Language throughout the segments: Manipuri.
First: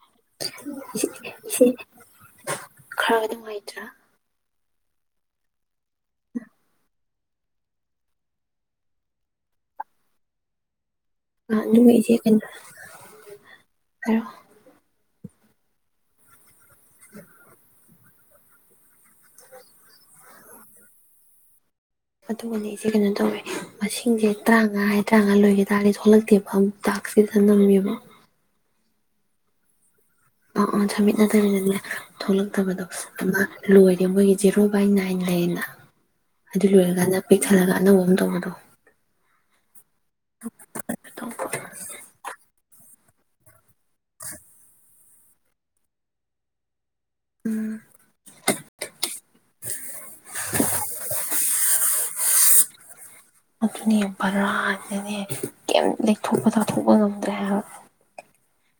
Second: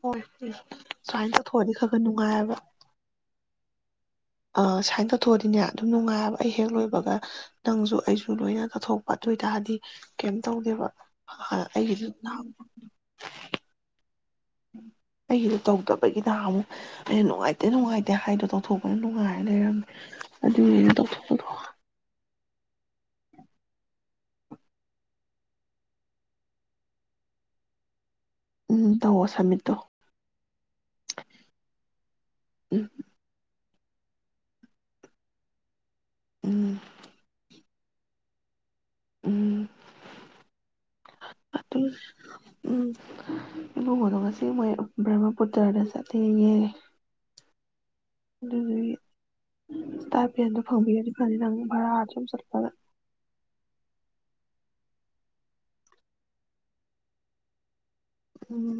ꯍꯣꯏ ꯏꯆꯦ ꯁꯨꯃꯥꯏꯅ ꯇꯧꯊꯣꯛꯑꯗꯤ ꯏꯆꯦ ꯈꯔ ꯈꯔ ꯅꯨꯡꯉꯥꯏꯕ ꯈꯔ [inaudible] ꯑꯥ ꯁꯨꯥꯏꯅ ꯇꯧꯊꯣꯛꯑꯗꯤꯅꯦ ꯑꯗꯨꯝ ꯅꯨꯡꯉꯥꯏꯌꯦꯕ ꯑꯩ ꯍꯦꯛ ꯂꯣꯏꯕꯒ ꯅꯪꯁꯨ ꯑꯩꯁꯨ ꯂꯣꯏꯅ ꯀꯠꯊꯣꯛꯄ ꯑꯗꯨ ꯑꯣꯏꯇꯥꯔꯗꯤ ꯀꯩꯝ ꯇꯧꯗꯦꯕ ꯑ ꯑꯗꯨꯒ ꯑꯩꯒꯤꯗꯨ ꯏꯆꯦ ꯅꯍꯥꯟ ꯍꯥꯏꯔꯣ ꯑꯩꯒꯤꯁꯨ ꯇꯧꯗꯕꯒꯤ ꯅꯍꯥꯟꯃꯨꯛ ꯑꯩꯅ ꯅꯨꯉꯥꯏꯇꯦ ꯅꯨꯉꯥꯏꯇ ꯗꯤ ꯍꯥꯏꯗꯣ ꯇꯧꯊꯣꯛꯄꯅ ꯅꯨꯡꯉꯥꯏꯔ ꯂꯩꯔꯝꯃꯦ ꯑꯗꯨꯏꯅꯦꯅ ꯇꯧꯊꯣꯛꯄꯗꯣ ꯑꯗꯨꯒꯅꯦ ꯏꯆꯦ ꯀꯩꯅꯣ ꯇꯧꯋꯦ ꯃꯁꯤꯡꯁꯦ ꯇꯔꯥꯃꯉꯥ ꯍꯥꯏ ꯇꯔꯥꯃꯉꯥ ꯂꯣꯏꯒꯤ ꯇꯥꯔꯒꯗꯤ ꯊꯣꯛꯂꯛꯇꯦꯕ ꯑꯃ ꯇꯥꯛꯁꯀꯤꯁꯤꯗ ꯅꯝꯃꯦꯕ ꯎꯝ ꯇꯧꯑꯣ ꯁꯃꯤꯠꯇꯣ ꯑ ꯑ ꯁꯃꯤꯠꯅꯠꯇꯕꯤꯗꯅꯦ ꯊꯣꯛꯂꯛꯇꯕꯗꯣ ꯎꯝ ꯑꯃ ꯂꯣꯏꯔꯦ ꯃꯣꯏꯒꯤ ꯖꯦꯔꯣ ꯕꯥꯏ ꯅꯥꯏꯟ ꯂꯩꯌꯦꯅ ꯑꯗꯨ ꯎꯝ ꯂꯣꯏꯔꯀꯥꯟꯗ ꯄꯤꯈꯠꯂꯒ ꯑꯅꯧꯕ ꯑꯃ ꯇꯧꯕꯗꯣ ꯎꯝ ꯑꯗꯨ ꯎꯝ ꯏꯃꯨꯡ ꯃꯅꯨꯡ ꯉꯁꯤ ꯃꯣꯏ ꯕ꯭ꯔꯍꯃꯄꯨꯇ꯭ꯔꯗ ꯆꯠꯂꯦꯌꯦ ꯑꯗꯨꯗꯨꯒꯤ ꯁ꯭ꯇꯥꯏꯄꯦꯟꯗꯣ ꯐꯪꯕꯤꯔꯗꯤ ꯐꯅꯤ ꯅꯪ ꯚꯔꯥ ꯁꯨꯝ ꯆꯠꯄꯗ ꯕꯔꯥ ꯍꯥꯏꯅꯅꯦ ꯀꯩꯝ ꯂꯩꯊꯣꯛꯄ ꯇꯥꯊꯣꯛꯄ ꯉꯝꯗ꯭ꯔꯦ ꯍꯥꯏꯕ ꯎꯝ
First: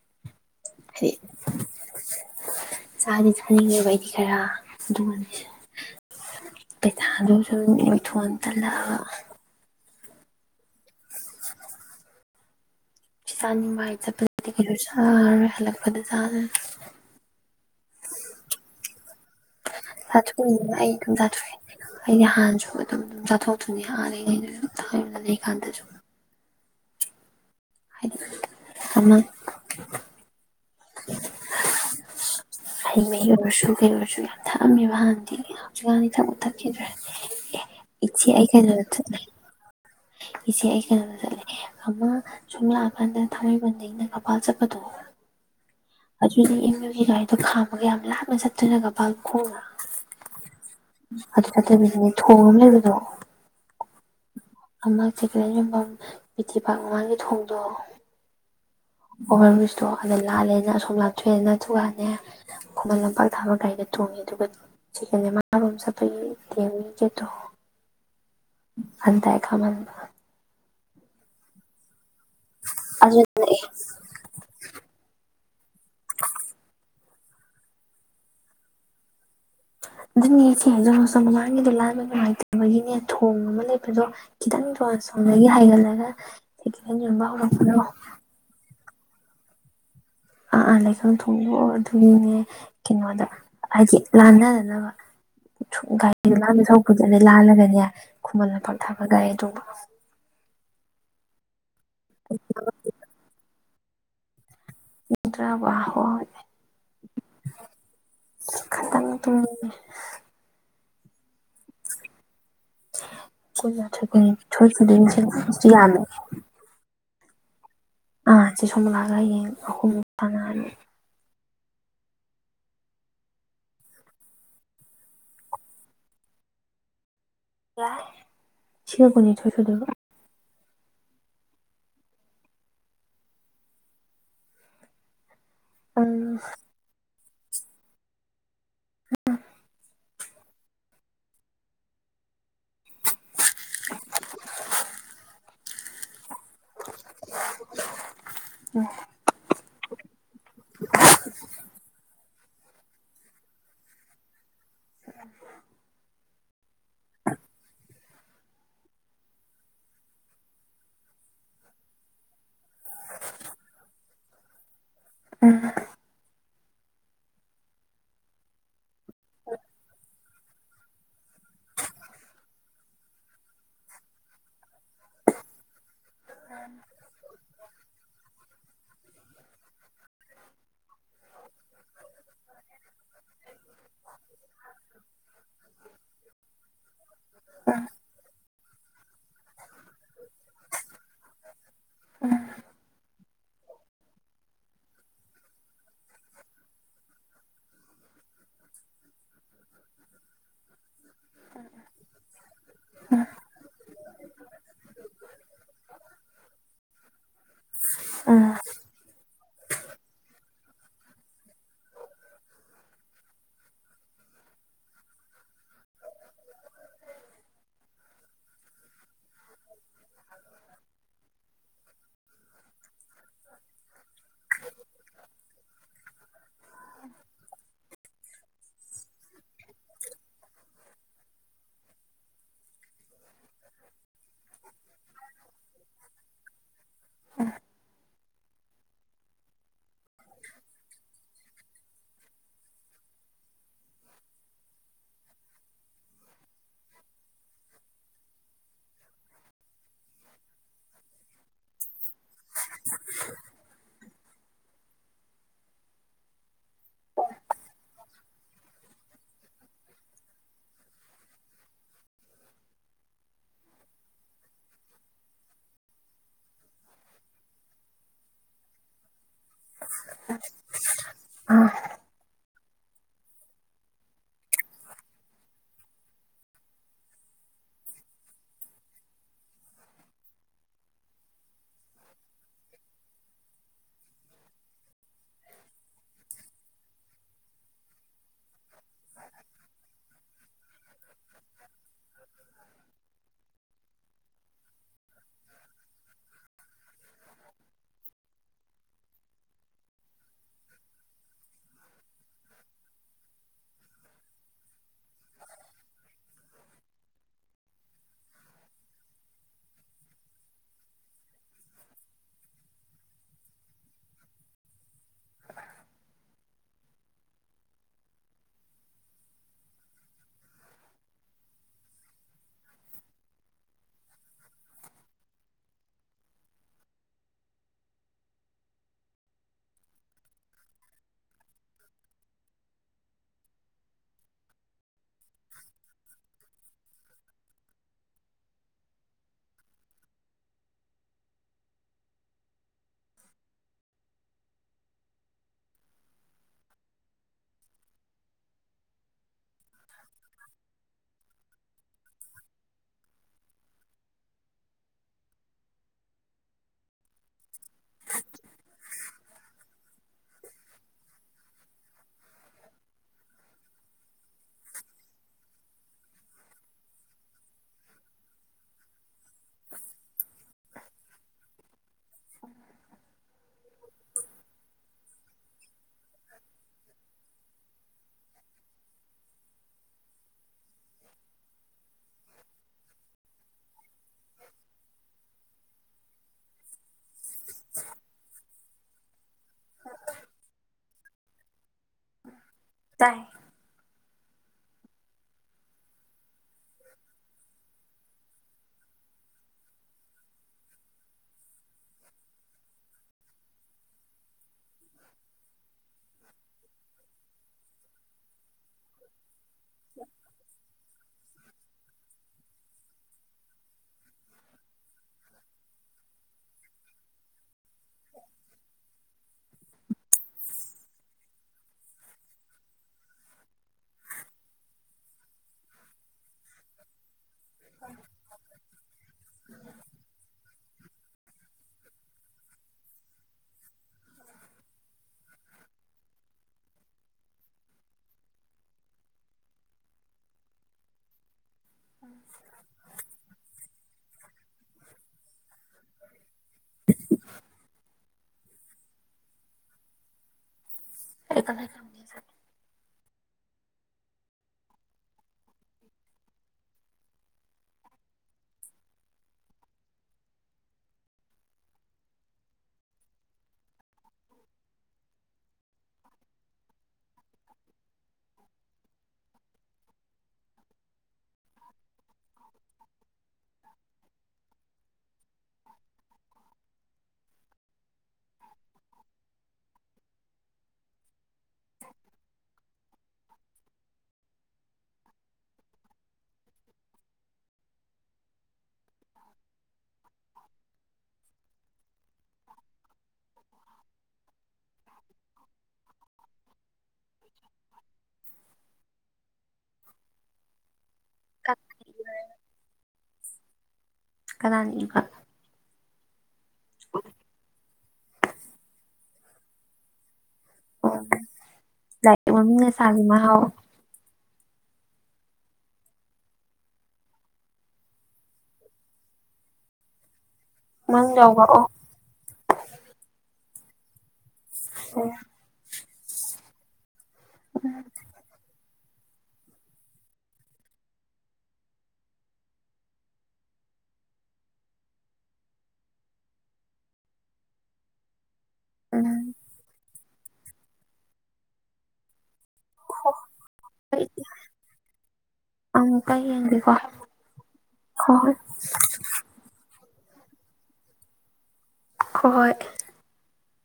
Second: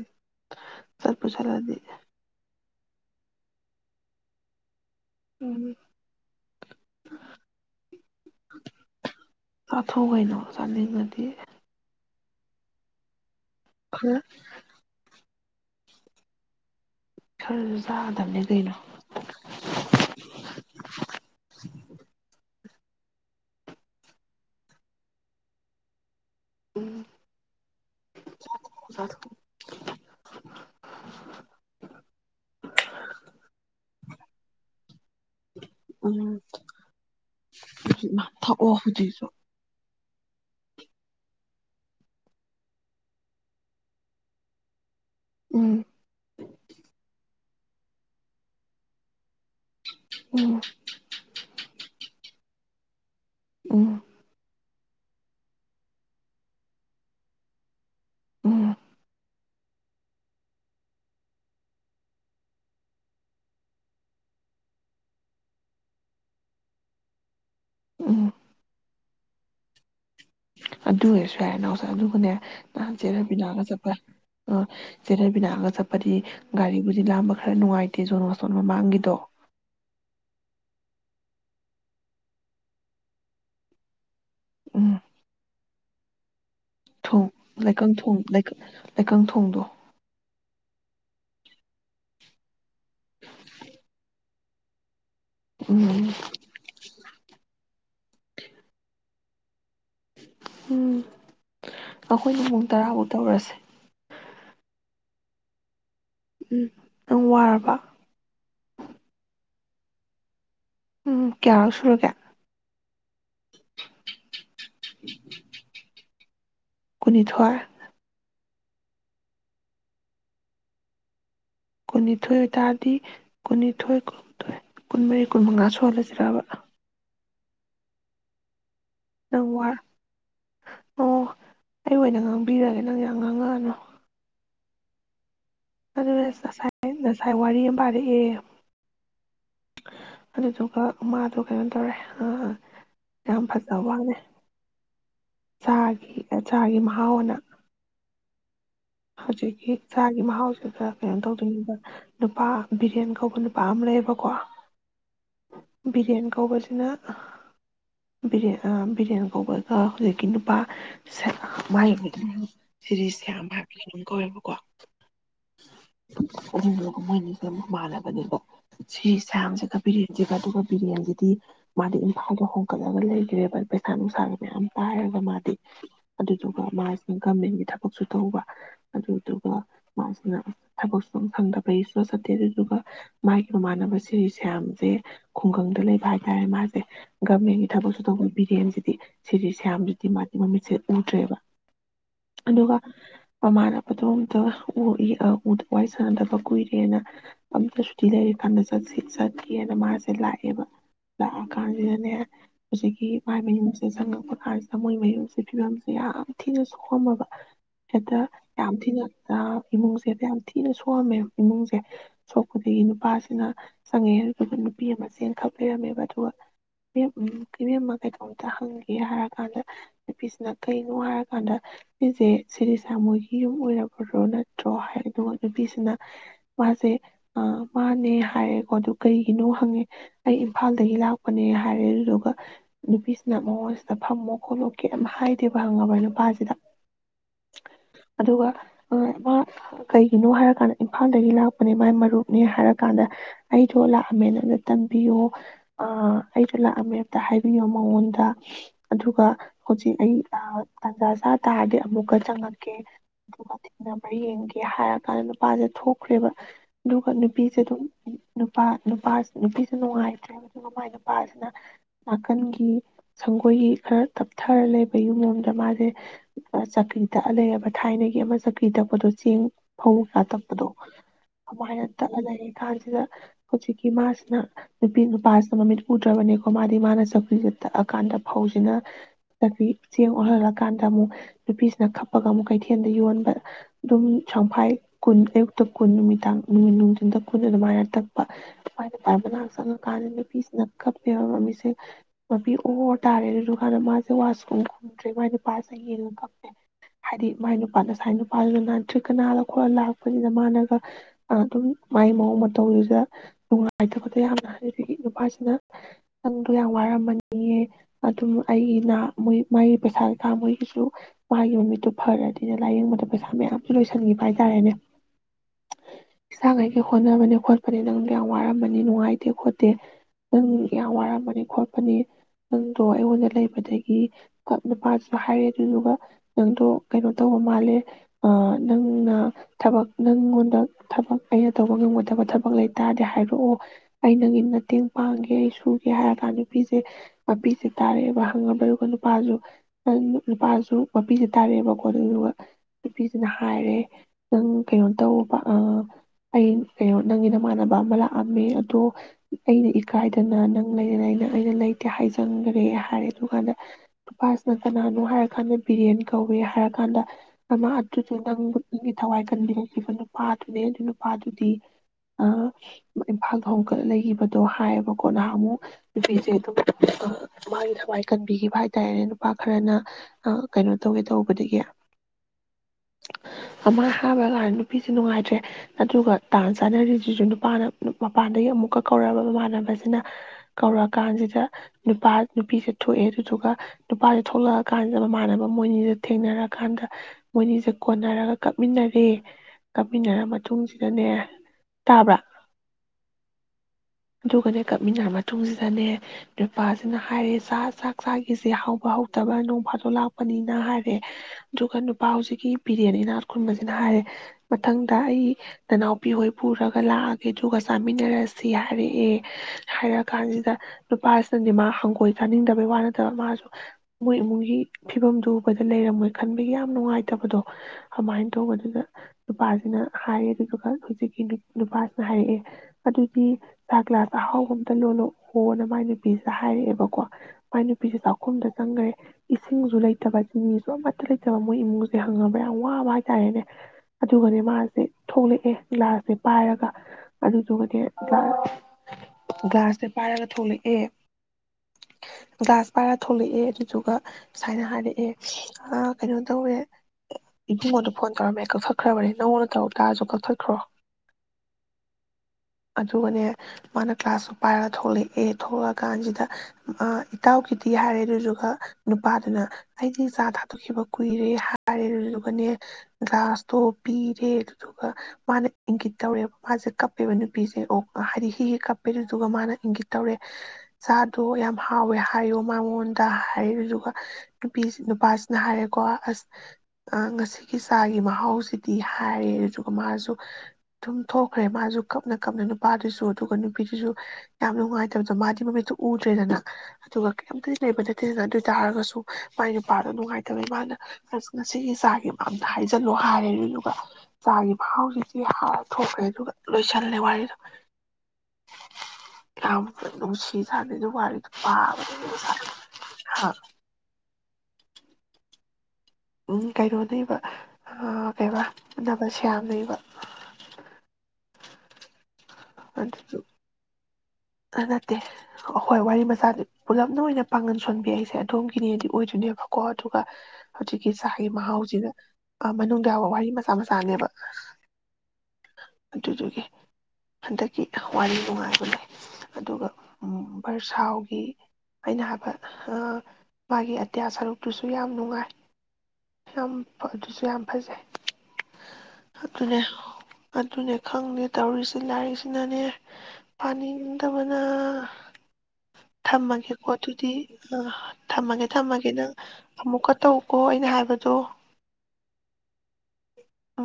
ꯍꯥꯏꯗꯤ ꯆꯠꯄꯨ ꯆꯠꯂꯗꯤ ꯆꯥꯗꯤ ꯆꯥꯅꯤꯡꯉꯦꯕ ꯑꯩꯗꯤ ꯈꯔ ꯑꯗꯨꯒꯅꯤ ꯎꯝ ꯄꯩꯊꯥ ꯑꯗꯨꯁꯨ ꯅꯤꯡꯊꯨꯑꯇꯂ ꯊꯣꯛ ꯀꯩꯅꯣ ꯆꯥꯅꯤꯡꯉꯗꯤ ꯁꯔ ꯈꯔ ꯍ ꯐꯗꯨꯖꯥꯅ ꯈꯔꯁꯨ ꯆꯥꯒꯗꯕꯅꯤ ꯀꯩꯅꯣ ꯆꯅꯦ ꯑꯩꯝ ꯆ ꯑꯩꯗꯤ ꯍꯥꯟꯁꯨ ꯑꯗꯨꯝ ꯑꯗꯨꯝ ꯆꯠꯊꯣꯛꯁꯨꯅꯤ ꯑꯥꯟꯅꯅꯦ ꯑꯩꯅ ꯁ ꯂꯩ ꯀꯥꯟꯗ ꯁꯨꯝ ꯎꯝ ꯍꯥꯏ ꯀꯃ [inaudible] ꯍꯉꯩ ꯑꯣꯏꯔꯁꯨ ꯀꯩ ꯑꯣꯏꯔꯁꯨ ꯌꯥꯝ ꯊꯛꯑꯝꯃꯦꯕ ꯍꯥꯟꯅꯗꯤ ꯌꯥꯝꯀꯥꯟꯗꯤ ꯊꯃ ꯎꯝ ꯊꯛꯈꯤꯗ꯭ꯔꯦ ꯑꯦ ꯏꯆꯦ ꯑꯩ ꯊꯛꯑꯣ ꯀꯩꯅ ꯆꯠꯅꯩ ꯍꯧꯖꯤꯛꯁꯨ ꯏꯆꯦ ꯑꯩ ꯀꯩꯅꯣꯗ ꯆꯠꯂꯦ ꯑꯃꯃ ꯁꯨꯝ ꯂꯥꯛꯑꯀꯥꯟꯗ ꯊꯥꯡꯃꯩꯕꯟꯗꯒꯤꯩꯅ ꯀꯄꯥꯜ ꯆꯠꯄꯗꯣ ꯎꯝ ꯑ ꯑ ꯈꯥꯝꯃꯒ ꯌꯥꯝ ꯂꯥꯞꯅ ꯆꯠꯇꯅꯒ ꯕꯥꯜꯕ ꯈꯣꯡꯉ ꯑꯣ ꯠꯇꯕꯤꯅꯦ ꯊꯣꯡ ꯑꯃ ꯂꯩꯕꯗꯣ ꯎꯝ ꯀ ꯌꯨꯝꯐꯝ ꯕꯤꯇꯤ ꯄꯥꯛ ꯃꯃꯥꯡꯒꯤ ꯊꯣꯡꯗꯣ ꯎꯝ ꯑꯣꯚꯔ ꯕ꯭ꯔꯤꯖꯇꯣ ꯑꯗ ꯂꯥꯜꯂꯦꯅ ꯑꯁꯣꯝ ꯂꯥꯊꯣꯛꯑꯦꯅ ꯑꯗꯨꯒꯨꯥꯟꯅꯦ ꯈꯨꯃꯟ ꯂꯝꯄꯥꯛ ꯊꯥꯕ ꯒꯥꯔꯤꯗ ꯇꯣꯡꯉꯦ ꯑꯗꯨꯒ ꯆꯀ ꯃꯥꯔꯣꯝ ꯆꯠꯄꯒꯤ ꯗꯦꯝꯒꯤ ꯦꯠꯇꯣ ꯎꯝ ꯑ ꯇꯦ ꯈꯃꯟ ꯑꯗꯨ ꯑꯣꯏꯔꯁꯨ ꯌꯥꯔꯅ ꯑꯣꯖꯥ ꯅꯦ ꯅꯍꯥꯟ ꯑꯗꯨꯅ ꯑꯦ ꯆꯦꯔꯕꯤꯅꯥꯒ ꯆꯠꯄ ꯑ ꯆꯦꯊꯕꯤꯅꯥꯛꯑꯒ ꯆꯠꯄꯗꯤ ꯒꯥꯔꯤꯕꯒꯨꯗꯤ ꯂꯥꯝꯕ ꯈꯔ ꯅꯨꯡꯉꯥꯏꯇꯦ ꯖꯣꯟ ꯋꯥꯁꯣꯟ ꯃꯃꯥꯡꯒꯤꯗꯣ ꯑꯗꯨꯅꯦ ꯁꯤꯦ ꯍꯥꯏꯗꯧꯅꯁ ꯃꯃꯥꯡꯒꯤꯗ ꯂꯥꯏꯥꯟꯕ ꯅꯨꯡꯉꯥꯏꯇꯕꯒꯤꯅꯦ ꯊꯣꯡ ꯑꯃ ꯂꯩꯕꯗꯣ ꯈꯤꯇꯪ ꯎꯝ ꯁꯣꯝꯗꯒꯤ ꯍꯥꯏꯒꯠꯂꯦ ꯍ ꯊ ꯌꯕꯣ ꯑꯩꯀꯪ ꯊꯣꯡꯗꯣ ꯑ ꯑ ꯂꯩꯀ ꯊꯣꯡꯕꯣꯛꯑꯣ ꯑꯗꯨꯒꯤꯅꯦ ꯀꯩꯅꯣꯗ ꯍꯥꯏꯗꯤ ꯂꯥꯟꯅ ꯊꯕ ꯎꯝ ꯒꯥꯔꯤꯗ ꯂꯥꯟꯅ ꯁꯄꯨꯗꯗꯩ ꯂꯥꯜꯂꯒꯅꯦ ꯈꯨꯃꯟ ꯂꯝ ꯄꯥꯛꯊꯥꯕꯒꯥꯏꯗꯣꯕ ꯎꯝ ꯑꯩꯈꯣꯏꯅ ꯄꯨꯡ ꯇꯔꯥꯕꯨꯧ ꯇꯧꯔꯁꯦ ꯆꯗ꯭ꯔꯥꯕ ꯍꯣ ꯎꯝ ꯅꯪ ꯋꯥꯔꯕ ꯈꯇꯪ ꯇ ꯎꯝ ꯀꯌꯥꯔꯛ ꯁꯨꯔꯒꯦ ꯀꯇꯌꯥ ꯀꯨꯅꯤ ꯊꯣꯏ ꯑ ꯆꯦ ꯁ ꯂꯒꯌꯦꯨꯝ ꯃꯁꯅ ꯀꯨꯟꯅꯤꯊꯣꯏ ꯑꯣꯏꯇꯥꯔꯗꯤ ꯀꯨꯟꯅꯤꯊꯣꯏ ꯀꯨꯟꯅꯤꯊꯣꯏ ꯀꯨꯟꯃꯔꯤ ꯀꯨꯟꯃꯉꯥ ꯁꯨꯍꯜꯂꯁꯤꯔꯕ ꯍ ꯁꯤꯒꯒꯅꯤ ꯅꯪ ꯋꯥꯔ ꯊꯣꯏꯁꯨꯗꯕ ꯑꯣ ꯑꯩ ꯑꯣꯏꯅ ꯉꯥꯡꯕꯤꯔꯒꯦ ꯅꯪ ꯌꯥꯝ ꯉꯥꯡꯉꯛꯑꯅꯨ ꯑꯗꯨꯥꯏ ꯎꯝ ꯉꯁꯥꯏ ꯋꯥꯔꯤ ꯑꯃ ꯄꯥꯔꯛꯑꯦ ꯑꯗꯨꯗꯨꯒꯃꯥꯗꯣ ꯀꯩꯅꯣ ꯇꯧꯔꯦ ꯑꯥ ꯌꯥꯝ ꯐꯖꯕ ꯋꯥꯂꯦ ꯆꯥꯒꯤ ꯑꯆꯥꯥꯒꯤ ꯃꯍꯥꯎꯅ ꯍꯧꯖꯤꯛꯀꯤ ꯏꯁꯥꯒꯤ ꯃꯍꯥꯎꯁꯤꯗ ꯀꯩꯅꯣ ꯇꯧꯅꯤꯡꯉꯤꯕ ꯅꯨꯄꯥ ꯕꯤꯔꯌꯥꯟ ꯀꯧꯕ ꯅꯨꯄꯥ ꯑꯃ ꯂꯩꯌꯦꯕꯀꯣ ꯕꯤꯔꯌꯥꯅꯤ ꯊꯥꯎꯕꯗꯤꯅ ꯕꯤꯔꯌꯥꯟ ꯀꯧꯕꯒ ꯍꯧꯖꯤꯛꯀꯤ ꯅꯨꯄꯥ ꯃꯗ ꯁꯤꯔꯤꯁꯦ ꯀꯧꯋꯦꯕꯀꯣ ꯎꯝ ꯎ ꯃꯣꯏꯅꯤꯁꯦ ꯑꯃꯨ ꯃꯥꯟꯅꯕꯅꯦꯕ ꯁꯤ ꯁꯁꯤꯒ ꯕꯤꯔꯌꯥꯟꯁꯤꯒ ꯑꯗꯨꯒ ꯕꯤꯔꯌꯥꯟꯁꯤꯗꯤ ꯃꯥꯗꯤ ꯏꯝꯐꯥꯜꯗ ꯍꯣꯡꯒꯠꯂꯒ ꯂꯩꯈ꯭ꯔꯦꯕ ꯄꯩꯁꯥ ꯅꯨꯡꯁꯥꯒ ꯃꯌꯥꯝ ꯄꯥꯏꯔꯒ ꯃꯥꯗꯤ ꯑꯗꯨꯗꯨꯒ ꯃꯥꯁꯤꯅ ꯒꯃꯦꯟꯒꯤ ꯊꯕꯛꯁꯨ ꯇꯧꯕ ꯑꯗꯨꯗꯨꯒ ꯃꯥꯁꯤꯅ ꯊꯕꯛꯁꯨ ꯑꯗꯨꯝ ꯐꯪꯗꯕꯩꯁꯨ ꯆꯠꯇꯦ ꯑꯗꯨꯗꯨꯒ ꯃꯥꯒꯤ ꯃꯃꯥꯟꯅꯕ ꯁꯤꯔꯤ ꯁꯌꯥꯝꯁꯦ ꯈꯨꯡꯒꯪꯗ ꯂꯩꯕ ꯍꯥꯏ ꯇꯔꯦ ꯃꯥꯁꯦ ꯒꯃꯦꯟꯒꯤ ꯊꯕꯛꯁꯨ ꯇꯧꯕ ꯕꯤꯔꯦꯝꯁꯤꯗꯤ ꯁꯤꯔꯤ ꯁꯌꯥꯝꯁꯤꯗꯤ ꯃꯥꯗꯤ ꯃꯃꯤꯠꯁꯦ ꯎꯗ꯭ꯔꯦꯕ ꯑꯗꯨꯒ ꯃꯃꯥꯅ ꯄꯗꯣꯝꯇ ꯋꯥꯏ ꯁꯥꯟꯅꯗꯕ ꯀꯨꯏꯔꯦꯅ ꯑꯝꯇ ꯁꯨꯇꯤ ꯂꯩꯔꯤꯀꯥꯟꯗ ꯆꯠꯁꯤ ꯆꯠꯀꯦꯅ ꯃꯥꯁꯦ ꯂꯥꯛꯑꯦꯕ ꯂꯥꯛꯑꯀꯥꯟꯁꯤꯗꯅꯦ ꯍꯧꯖꯤꯛꯀꯤ ꯃꯥꯥꯏ ꯃꯌꯨꯝꯁꯦ ꯆꯪꯉꯛꯄ ꯀꯥꯟꯁꯤꯗ ꯃꯣꯏ ꯃꯌꯨꯝꯁꯦ ꯐꯤꯕꯝꯁꯦ ꯌꯥꯝ ꯊꯤꯅ ꯁꯣꯛꯑꯝꯃꯕ ꯍꯦꯛꯇ ꯎꯝ ꯌꯥꯝ ꯊꯤꯅ ꯏꯃꯨꯡꯁꯦ ꯌꯥꯝ ꯊꯤꯅ ꯁꯣꯛꯑꯝꯃꯦꯕ ꯏꯃꯨꯡꯁꯦ ꯁꯣꯛꯄꯗꯒꯤ ꯅꯨꯄꯥꯁꯤꯅ ꯆꯪꯉꯛꯦ ꯑꯗꯨꯗꯨꯒ ꯅꯨꯄꯤ ꯑꯃ ꯆꯦꯟꯈꯛ ꯂꯩꯔꯝꯃꯦꯕ ꯑꯗꯨꯒ ꯃꯦꯝ ꯑꯃ ꯀꯩꯀꯣꯝꯇ ꯍꯪꯒꯦ ꯍꯥꯏꯔꯀꯥꯟꯗ ꯅꯨꯄꯤꯁꯤꯅ ꯀꯩꯅꯣ ꯍꯥꯏꯔꯀꯥꯟꯗ ꯁꯤꯁꯦ ꯁꯤꯔꯤꯁꯥ ꯃꯣꯏꯒꯤ ꯌꯨꯝ ꯑꯣꯏꯔꯕ꯭ꯔꯣ ꯅꯠꯇ꯭ꯔꯣ ꯍꯥꯏ ꯑꯗꯨꯒ ꯅꯨꯄꯤꯁꯤꯅ ꯃꯥꯁꯦ ꯑ ꯃꯥꯅꯦ ꯍꯥꯏꯔꯦꯀꯣ ꯑꯗꯨ ꯀꯩꯒꯤꯅꯣ ꯍꯪꯉꯦ ꯑꯩ ꯏꯝꯐꯥꯜꯗꯒꯤ ꯂꯥꯛꯄꯅꯦ ꯍꯥꯏꯔꯦ ꯑꯗꯨꯗꯨꯒ ꯅꯨꯄꯤꯁꯤꯅ ꯃꯉꯣꯟꯁꯤꯗ ꯐꯝꯃꯣ ꯈꯣꯠꯂꯣ ꯀꯔꯤꯝ ꯍꯥꯏꯗꯦꯕ ꯍꯪꯉꯕ꯭ꯔꯥ ꯅꯨꯄꯥꯁꯤꯗ ꯑꯗꯨꯒ ꯃꯥ ꯀꯩꯒꯤꯅꯣ ꯍꯥꯏꯔꯀꯥꯟꯗ ꯏꯝꯐꯥꯜꯗꯒꯤ ꯂꯥꯛꯄꯅꯦ ꯃꯥꯏ ꯃꯔꯨꯞꯅꯦ ꯍꯥꯏꯔꯀꯥꯟꯗ ꯑꯩꯗꯣ ꯂꯥꯛꯑꯝꯃꯦꯅ ꯑꯝꯇ ꯇꯝꯕꯤꯌꯣ ꯑ ꯑꯩꯗꯣ ꯂꯥꯛꯑꯝꯃꯦ ꯑꯝꯇ ꯍꯥꯏꯕꯤꯌꯣ ꯃꯉꯣꯟꯗ ꯑꯗꯨꯒ ꯍꯧꯖꯤꯛ ꯑꯩ ꯇꯥꯟꯖꯥꯖꯥ ꯇꯥꯔꯗꯤ ꯑꯃꯨꯛꯀ ꯆꯪꯉꯛꯀꯦ ꯑꯗꯨꯒ ꯊꯦꯡꯅꯕ꯭ꯔ ꯌꯦꯡꯒꯦ ꯍꯥꯏꯔꯀꯥꯟꯗ ꯅꯨꯄꯥꯁꯦ ꯊꯣꯛꯈ꯭ꯔꯦꯕ ꯑꯗꯨꯒ ꯅꯨꯄꯤꯁꯦ ꯑꯗꯨꯝ ꯅꯨꯄꯥ ꯅꯨꯄꯥ ꯅꯨꯄꯤꯁꯨꯦ ꯅꯨꯡꯉꯥꯏꯇ꯭ꯔꯦꯕ ꯑꯗꯨꯒ ꯃꯥꯏ ꯅꯨꯄꯥꯁꯤꯅ ꯅꯥꯀꯟꯒꯤ ꯁꯪꯒꯣꯏꯒꯤ ꯈꯔ ꯇꯞꯊꯔ ꯂꯩꯕ ꯌꯨꯝ ꯌꯣꯝꯗ ꯃꯥꯁꯦ ꯆꯀꯔꯤ ꯇꯛꯑ ꯂꯩꯔꯕ ꯊꯥꯏꯅꯒꯤ ꯑꯃ ꯆꯀ꯭ꯔꯤ ꯇꯛꯄꯗꯣ ꯆꯦꯡ ꯐꯧ ꯉ ꯇꯛꯄꯗꯣ ꯑꯥ ꯑꯗꯨꯃꯥꯏꯅ ꯇꯛꯑ ꯂꯩ ꯀꯥꯟꯁꯤꯗ ꯍꯧꯖꯤꯛꯀꯤ ꯃꯥꯁꯤꯅ ꯅꯨꯄꯤ ꯅꯨꯄꯥꯁꯤꯅ ꯃꯃꯤꯠ ꯎꯗ꯭ꯔꯕꯅꯦꯀꯣ ꯃꯥꯗꯤ ꯃꯥꯅ ꯆꯀ꯭ꯔꯤꯁꯤꯦ ꯇꯛꯑꯀꯥꯟꯗ ꯐꯧꯁꯤꯅ ꯆꯀ꯭ꯔꯤ ꯆꯦꯡ ꯑꯣꯜꯍꯜꯂꯀꯥꯟꯗ ꯑꯃꯨꯛ ꯅꯨꯄꯤꯁꯤꯅ ꯈꯞꯄꯒ ꯑꯃꯨꯛ ꯀꯩꯊ ꯏꯊꯦꯟꯗ ꯌꯣꯟꯕ ꯑꯗꯨꯝ ꯁꯪꯐꯥꯏ ꯀꯨꯟ ꯑꯌꯨꯛꯇ ꯀꯨꯟ ꯅꯨꯃꯤꯗꯥꯡ ꯅꯨꯃꯤꯠ ꯅꯨꯡꯊꯤꯟꯗ ꯀꯨꯟ ꯑꯗꯨꯃꯥꯏꯅ ꯇꯛꯄ ꯃꯥꯏꯅ ꯄꯥꯏ ꯃꯅꯥ ꯆꯪꯉꯀꯥꯟꯗ ꯅꯨꯄꯤꯁꯤꯅ ꯀꯞꯄꯦꯕ ꯃꯃꯤꯁꯦ ꯃꯄꯤ ꯑꯣꯔ ꯇꯥꯔꯦ ꯑꯗꯨ ꯀꯥꯟꯗ ꯃꯥꯁꯦ ꯋꯥꯁꯀꯨꯝ ꯈꯨꯝꯗ꯭ꯔꯦ ꯃꯥꯥꯏ ꯅꯨꯄꯥꯁꯦ ꯌꯦꯡꯉ ꯀꯞꯄꯦ ꯍꯥꯏꯗꯤ ꯃꯥꯏ ꯅꯨꯄꯥꯅ ꯉꯁꯥꯏ ꯅꯨꯄꯥꯗꯨꯗ ꯅꯥꯟ ꯇ꯭ꯔꯤꯛꯀꯅꯥꯜꯂ ꯈꯣꯠꯂ ꯂꯥꯛꯄꯁꯤꯗ ꯃꯥꯅꯒ ꯑꯗꯨꯝ ꯃꯒꯤ ꯃꯑꯣꯡ ꯃꯇꯧꯗꯨꯗ ꯅꯨꯡꯉꯥꯏꯇꯕꯗ ꯌꯥꯝꯅ ꯑꯗꯒꯤ ꯅꯨꯄꯥꯁꯤꯅ ꯅꯪꯗꯣ ꯌꯥꯝ ꯋꯥꯔꯝꯃꯅꯤꯌꯦ ꯑꯗꯨꯝ ꯑꯩꯒꯤ ꯃꯣꯏ ꯃꯥꯒꯤ ꯄꯩꯁꯥ ꯀꯩꯀꯥ ꯃꯣꯏꯒꯤꯁꯨ ꯃꯥꯒꯤ ꯃꯃꯤꯠꯇꯨ ꯐꯔꯗꯤꯅ ꯂꯥꯏꯌꯦꯡꯕꯗ ꯄꯩꯁꯥ ꯃꯌꯥꯝꯁꯨ ꯂꯣꯏꯁꯤꯟꯈꯤꯕ ꯍꯥꯏꯇꯥꯔꯦꯅꯦ ꯏꯁꯆꯥꯈꯩꯒꯤ ꯍꯣꯠꯅꯕꯅꯦ ꯈꯣꯠꯄꯅꯦ ꯅꯪꯗꯣ ꯌꯥꯝ ꯋꯥꯔꯝꯕꯅꯤ ꯅꯨꯡꯉꯥꯏꯇꯦ ꯈꯣꯠꯇꯦ ꯅꯪ ꯌꯥꯝ ꯋꯥꯔꯝꯕꯅꯤ ꯈꯣꯠꯄꯅꯤ ꯅꯪꯗꯣ ꯑꯩꯉꯣꯟꯗ ꯂꯩꯕꯗꯒꯤ ꯅꯨꯄꯥꯗꯨꯁꯨ ꯍꯥꯏꯔꯛꯑꯦ ꯑꯗꯨꯗꯨꯒ ꯅꯪꯗꯣ ꯀꯩꯅꯣ ꯇꯧꯕ ꯃꯥꯜꯂꯦ ꯅꯪꯅ ꯊꯕꯛ ꯅꯪꯉꯣꯟꯗ ꯊꯕꯛ ꯑꯩꯅ ꯇꯧꯕ ꯉꯝꯒꯗꯕ ꯊꯕꯛ ꯂꯩꯇꯥꯥꯔꯗꯤ ꯍꯥꯏꯔꯛꯑꯣ ꯑꯩ ꯅꯪꯒꯤ ꯃꯇꯦꯡ ꯄꯥꯡꯒꯦ ꯑꯩ ꯁꯨꯒꯦ ꯍꯥꯏꯔꯀꯥꯟꯗ ꯅꯨꯄꯤꯁꯦ ꯃꯄꯤꯁꯦ ꯇꯥꯔꯛꯑꯦꯕ ꯍꯪꯉꯕꯗꯨ ꯅꯨꯄꯥꯁꯨ ꯅꯨꯄꯥꯁꯨ ꯃꯄꯤꯁꯦ ꯇꯥꯔꯛꯑꯦꯕꯀ ꯑꯗꯨꯗꯨꯒ ꯅꯨꯄꯤꯁꯤꯅ ꯍꯥꯏꯔꯦ ꯅꯪ ꯀꯩꯅꯣ ꯇꯧꯕ ꯑ ꯑꯩ ꯀꯩꯅꯣ ꯅꯪꯒꯤ ꯅꯃꯥꯟꯅꯕ ꯑꯃ ꯂꯥꯛꯑꯝꯃꯦ ꯑꯗꯣ ꯑꯩꯅ ꯏꯀꯥꯏꯗꯅ ꯅꯪ ꯂꯩꯅ ꯂꯩꯅ ꯑꯩꯅ ꯂꯩꯇꯦ ꯍꯥꯏꯖꯟꯈ꯭ꯔꯦ ꯍꯥꯏꯔꯦ ꯑꯗꯨ ꯀꯥꯟꯗ ꯅꯨꯄꯥꯁꯤꯅ ꯀꯅꯥꯅꯣ ꯍꯥꯏꯔꯀꯥꯟꯗ ꯕꯤꯔꯌꯥꯅꯤ ꯀꯧꯋꯦ ꯍꯥꯏꯔ ꯀꯥꯟꯗ ꯑꯃ ꯑꯗꯨꯁꯨ ꯅꯪꯕꯨꯒꯤ ꯊꯋꯥꯏ ꯀꯟꯕꯤꯉꯈꯤꯕꯅꯣ ꯅꯨꯄꯥꯗꯨꯅꯦ ꯑꯗꯨ ꯅꯨꯄꯥꯗꯨꯗꯤ ꯑ ꯏꯝꯐꯥꯜꯗ ꯍꯣꯡꯀꯠꯂ ꯂꯩꯈꯤꯕꯗꯣ ꯍꯥꯏꯌꯦꯕꯀꯣ ꯅꯍꯥꯟ ꯑꯃꯨꯛ ꯅꯨꯄꯤꯁꯦ ꯑꯗꯨꯝ ꯃꯥꯒꯤ ꯊꯋꯥꯏ ꯀꯟꯕꯤꯈꯤꯕ ꯍꯥꯏꯇꯥꯔꯦꯅꯦ ꯅꯨꯄꯥ ꯈꯔꯅ ꯀꯩꯅꯣ ꯇꯧꯒꯦ ꯇꯧꯕꯗꯒꯤ ꯃꯥ ꯍꯥꯕꯀꯥꯟꯗ ꯅꯨꯄꯤꯁꯦ ꯅꯨꯡꯉꯥꯏꯇ꯭ꯔꯦ ꯑꯗꯨꯒ ꯗꯥꯥꯟꯁ ꯆꯥꯅꯔꯤꯁꯤꯁꯨ ꯅꯨꯄꯥꯅ ꯃꯄꯥꯟꯗꯒꯤ ꯑꯃꯨꯛꯀ ꯀꯧꯔꯛꯑꯔꯕ ꯃꯃꯥꯟꯅꯕꯁꯤꯅ ꯀꯧꯔꯛꯑꯀꯥꯟꯁꯤꯗ ꯅꯨꯄꯥ ꯅꯨꯄꯤꯁꯦ ꯊꯣꯛꯑꯦ ꯑꯗꯨꯗꯨꯒ ꯅꯨꯄꯥꯁꯦ ꯊꯣꯛꯂꯛꯑꯀꯥꯟꯁꯤꯗ ꯃꯃꯥꯟꯅꯕ ꯃꯣꯏꯅꯤꯗ ꯊꯦꯡꯅꯔ ꯀꯥꯟꯗ ꯃꯣꯏꯅꯤꯁꯦ ꯀꯣꯟꯅꯔꯒ ꯀꯞꯃꯤꯟꯅꯔꯦ ꯀꯞꯃꯤꯟꯅꯔ ꯃꯇꯨꯡꯁꯤꯗꯅꯦ ꯇꯥꯕ꯭ꯔꯥ ꯇꯥꯏ ꯑꯗꯨꯒꯅꯦ ꯀꯞꯃꯤꯟꯅꯔ ꯃꯇꯨꯡꯁꯤꯗꯅꯦ ꯅꯨꯄꯥꯁꯤꯅ ꯍꯥꯏꯔꯦ ꯆꯥꯛ ꯆꯥꯛ ꯆꯥꯒꯤꯁꯦ ꯍꯥꯎꯕ ꯍꯧꯇꯕ꯭ꯔ ꯅꯣꯡ ꯐꯥꯠꯇꯣꯛ ꯂꯥꯛꯄꯅꯤꯅ ꯍꯥꯏꯔꯦ ꯑꯗꯨꯒ ꯅꯨꯄꯥ ꯍꯧꯖꯤꯛꯀꯤ ꯕꯤꯔꯌꯥꯅꯤ ꯅꯥꯠ ꯈꯨꯟꯕꯁꯤꯅ ꯍꯥꯏꯔꯦ ꯃꯊꯪꯗ ꯑꯩ ꯅꯅꯥꯎꯄꯤꯍꯣꯏ ꯄꯨꯔꯒ ꯂꯥꯛꯑꯒꯦ ꯑꯗꯨꯒ ꯆꯥꯃꯤꯟꯅꯔꯁꯤ ꯍꯥꯏꯔꯛꯑꯦ ꯍꯥꯏꯔꯛ ꯀꯥꯟꯁꯤꯗ ꯅꯨꯄꯥꯁꯤꯅꯗꯤ ꯃꯥ ꯍꯪꯒꯣꯏ ꯆꯥꯅꯤꯡꯗꯕꯩ ꯋꯥꯅꯗꯕ ꯃꯥꯁꯨ ꯃꯣꯏ ꯏꯃꯨꯡꯒꯤ ꯐꯤꯕꯝꯗꯨꯕꯗ ꯂꯩꯔꯝꯃꯣꯏ ꯈꯟꯕꯒꯤ ꯌꯥꯝ ꯅꯨꯡꯉꯥꯏꯇꯕꯗꯣ ꯑꯗꯨꯃꯥꯏꯅ ꯇꯧꯕ ꯑꯗꯨꯗ ꯅꯨꯄꯥꯁꯤꯅ ꯍꯥꯏꯌꯦ ꯑꯗꯨꯗꯨꯒ ꯍꯧꯖꯤꯛꯀꯤ ꯅꯨꯄꯥꯁꯤꯅ ꯍꯥꯏꯔꯛꯑꯦ ꯑꯗꯨꯗꯤ ꯆꯥꯛ ꯀ꯭ꯂꯥꯁ ꯑꯍꯥꯎ ꯑꯝꯇ ꯂꯣꯜꯂꯛꯑꯣꯅ ꯃꯥꯏ ꯅꯨꯄꯤꯁꯤꯗ ꯍꯥꯏꯔꯛꯑꯦꯕꯀꯣ ꯃꯥꯏ ꯅꯨꯄꯤꯁꯦ ꯆꯥꯛꯈꯨꯝꯗ ꯆꯪꯈ꯭ꯔꯦ ꯏꯁꯤꯡꯁꯨ ꯂꯩꯇꯕ ꯃꯤꯁꯨ ꯑꯃ ꯑꯇ ꯂꯩꯇꯕ ꯃꯣꯏ ꯏꯃꯨꯡꯁꯦ ꯍꯪꯉꯕ ꯌꯥꯝ ꯋꯥꯕ ꯍꯥꯏꯇꯥꯔꯦꯅꯦ ꯑꯗꯨꯒꯅꯦ ꯃꯥꯁꯦ ꯊꯣꯛꯂꯛꯑꯦ ꯒ꯭ꯂꯥꯁꯁꯦ ꯄꯥꯏꯔꯒ ꯑꯗꯨꯗꯨꯒꯅꯦꯥꯁ ꯒ꯭ꯂꯥꯁꯁꯦ ꯄꯥꯏꯔꯒ ꯊꯣꯛꯂꯛꯑꯦ ꯒ꯭ꯂꯥꯁ ꯄꯥꯏꯔꯒ ꯊꯣꯛꯂꯛꯑꯦ ꯑꯗꯨꯗꯨꯒ ꯁꯨꯃꯥꯏꯅ ꯍꯥꯏꯔꯛꯑꯦ ꯑ ꯀꯩꯅ ꯇꯧꯔꯦ ꯏꯕꯨꯡ ꯑꯗꯨ ꯐꯣꯟ ꯇꯧꯔꯝꯃꯦ ꯀꯛꯊꯈ꯭ꯔꯕꯅꯤ ꯅꯪꯉꯅ ꯇꯧ ꯇꯥꯔꯁꯨ ꯀꯛꯊꯠꯈ꯭ꯔꯣ ꯑꯗꯨꯒꯅꯦ [inaudible] ꯃꯥꯅ ꯀ꯭ꯂꯥꯁꯇ ꯄꯥꯏꯔꯒ ꯊꯣꯛꯂꯛꯦ ꯊꯣꯛꯂꯛꯑꯀꯥꯟꯁꯤꯗ ꯏꯇꯥꯎꯒꯤꯇꯤ ꯍꯥꯏꯔꯦ ꯑꯗꯨꯗꯨꯒ ꯅꯨꯄꯥꯗꯨꯅ ꯑꯩꯗꯤ ꯏꯆꯥ ꯊ ꯇꯈꯤꯕ ꯀꯨꯏꯔꯦ ꯍꯥꯏꯔꯦ ꯑꯗꯨꯗꯨꯒꯅꯦ ꯒ꯭ꯂꯥꯁꯇꯣ ꯄꯤꯔꯦ ꯑꯗꯨꯗꯨꯒ ꯃꯥꯅ ꯏꯪꯒꯤꯠ ꯇꯧꯔꯦꯕ ꯃꯥꯁꯦ ꯀꯞꯄꯦꯕ ꯅꯨꯄꯤꯁꯦ ꯑꯣ ꯍꯥꯏꯗꯤ ꯍꯤꯦ ꯀꯞꯄꯦ ꯑꯗꯨꯗꯨꯒ ꯃꯥꯅ ꯏꯪꯒꯤꯠ ꯇꯧꯔꯦ ꯆ ꯑꯣ ꯌꯥꯝ ꯍꯥꯎꯋꯦ ꯍꯥꯏꯌꯣ ꯃꯉꯣꯟꯗ ꯍꯥꯏꯗꯨꯒ ꯅꯨꯄꯤ ꯅꯨꯄꯥ ꯅ ꯍꯥꯏꯔꯦꯀꯣ ꯑꯁ ꯉꯁꯤꯒꯤ ꯆꯥꯒꯤ ꯃꯍꯥꯎꯁꯤꯗꯤ ꯍꯥꯏꯔꯦ ꯑꯗꯨꯒ ꯃꯥꯁꯨ ꯇꯨꯝꯊꯣꯛ ꯈ꯭ꯔꯦ ꯃꯥꯁꯨ ꯀꯞꯅ ꯀꯞꯅ ꯅꯨꯄꯥꯗꯨꯁꯨ ꯑꯗꯨꯒ ꯅꯨꯄꯤꯗꯨꯁꯨ ꯌꯥꯝ ꯅꯨꯡꯉꯥꯏꯇꯕꯗꯣ ꯃꯥꯗꯤ ꯃꯃꯤꯠꯇꯨ ꯎꯗ꯭ꯔꯦꯗꯅ ꯑꯗꯨꯒ ꯀꯔꯤꯝꯇꯗꯤ ꯂꯩꯕ ꯅꯠꯇꯦꯗꯅ ꯑꯗꯨ ꯑꯣꯏꯇꯥꯔꯒꯁꯨ ꯃꯥꯏ ꯅꯨꯄꯥꯗꯣ ꯅꯨꯡꯉꯥꯏ ꯏꯃꯅ ꯑꯁ ꯉꯁꯤꯒꯤ ꯆꯥꯒꯤꯝꯗ ꯍꯥꯏꯖꯜꯂꯣ ꯍꯥꯏꯔꯦ ꯑꯗꯨꯒ ꯆꯥꯒꯤ ꯃꯍꯥꯎꯁꯤꯗꯤ ꯍ ꯊꯣꯛꯑꯦ ꯑꯗꯨꯒ ꯂꯣꯏꯁꯤꯜꯂꯦ ꯋꯥꯔꯤꯗꯣ ꯌꯥꯝ ꯅꯨꯡꯁꯤ ꯁꯥꯟꯅꯩ ꯑꯗꯨ ꯋꯥꯔꯤꯗꯣ ꯄꯥꯕ ꯀꯗꯥꯅꯤ ꯏ ꯐ ꯀꯩꯅꯣꯅꯦꯕ ꯀꯩ ꯑꯥꯟꯅꯕꯁ ꯌꯥꯝ ꯂꯩꯕ ꯑꯣ ꯃꯃꯤꯡꯅ ꯁꯥꯒꯤ ꯑꯗꯨꯁꯨ ꯃꯍꯥꯎ ꯅꯠꯇꯦ ꯑꯩꯈꯣꯏ ꯋꯥꯔꯤ ꯃꯆꯥꯗꯤ ꯄꯨꯂꯞꯅ ꯑꯣꯏꯅ ꯄꯥꯡꯒꯟ ꯁꯣꯟꯕꯤꯛꯏꯁꯦ ꯑꯗꯣꯝꯒꯤꯅꯦꯗꯤ ꯑꯣꯏꯗꯣꯏꯅꯦꯕꯀꯣ ꯑꯗꯨꯒ ꯍꯧꯖꯤꯛꯀꯤ ꯃꯅꯨꯡ ꯆꯒꯤ ꯌꯥꯎꯕ ꯑꯣ ꯃꯍꯥꯎꯁꯤꯗ ꯃꯅꯨꯡꯗ ꯌꯥꯕ ꯋꯥꯔꯤ ꯃꯥ ꯃ ꯆꯥꯅꯦꯕ ꯎꯝ ꯑꯗꯨꯗꯨꯒꯤ ꯍꯟꯗꯛꯀꯤ ꯋꯥꯔꯤ ꯅꯨꯡꯉꯥꯏꯕ ꯂꯩ ꯑꯗꯨꯒ ꯕꯔꯁꯥꯎꯒꯤ ꯑꯩꯅ ꯍꯥꯏꯕ ꯃꯥꯒꯤ ꯑꯇꯤꯌꯥ ꯁꯔꯨꯛꯇꯨꯁꯨ ꯌꯥꯝ ꯅꯨꯡꯉꯥꯏ ꯌꯥꯝ ꯑꯗꯨꯁꯨ ꯌꯥꯝ ꯐꯖꯩ ꯎꯝ ꯑꯗꯨꯅꯦ ꯑꯗꯨꯅꯦ ꯈꯪꯗꯦ ꯇꯧꯔꯤꯁꯦ ꯇꯜꯂꯥꯔꯤ ꯁꯤꯅꯅꯦ ꯑꯩ ꯄꯥꯅꯤꯡꯗꯕꯅ ꯑꯃꯨꯛꯀ ꯊꯝꯃꯒꯦꯀꯣ ꯌꯦꯡꯒꯦꯀꯣ ꯍꯣꯏ ꯑꯗꯨꯗꯤ ꯍꯣꯏ ꯊꯝꯃꯒꯦ ꯊꯝꯃꯒꯦ ꯅꯪ ꯑꯃꯨꯛꯀ ꯇꯧ ꯀꯣ ꯑꯩꯅ ꯍꯥꯏꯕꯗꯣ ꯍꯣꯏ ꯑ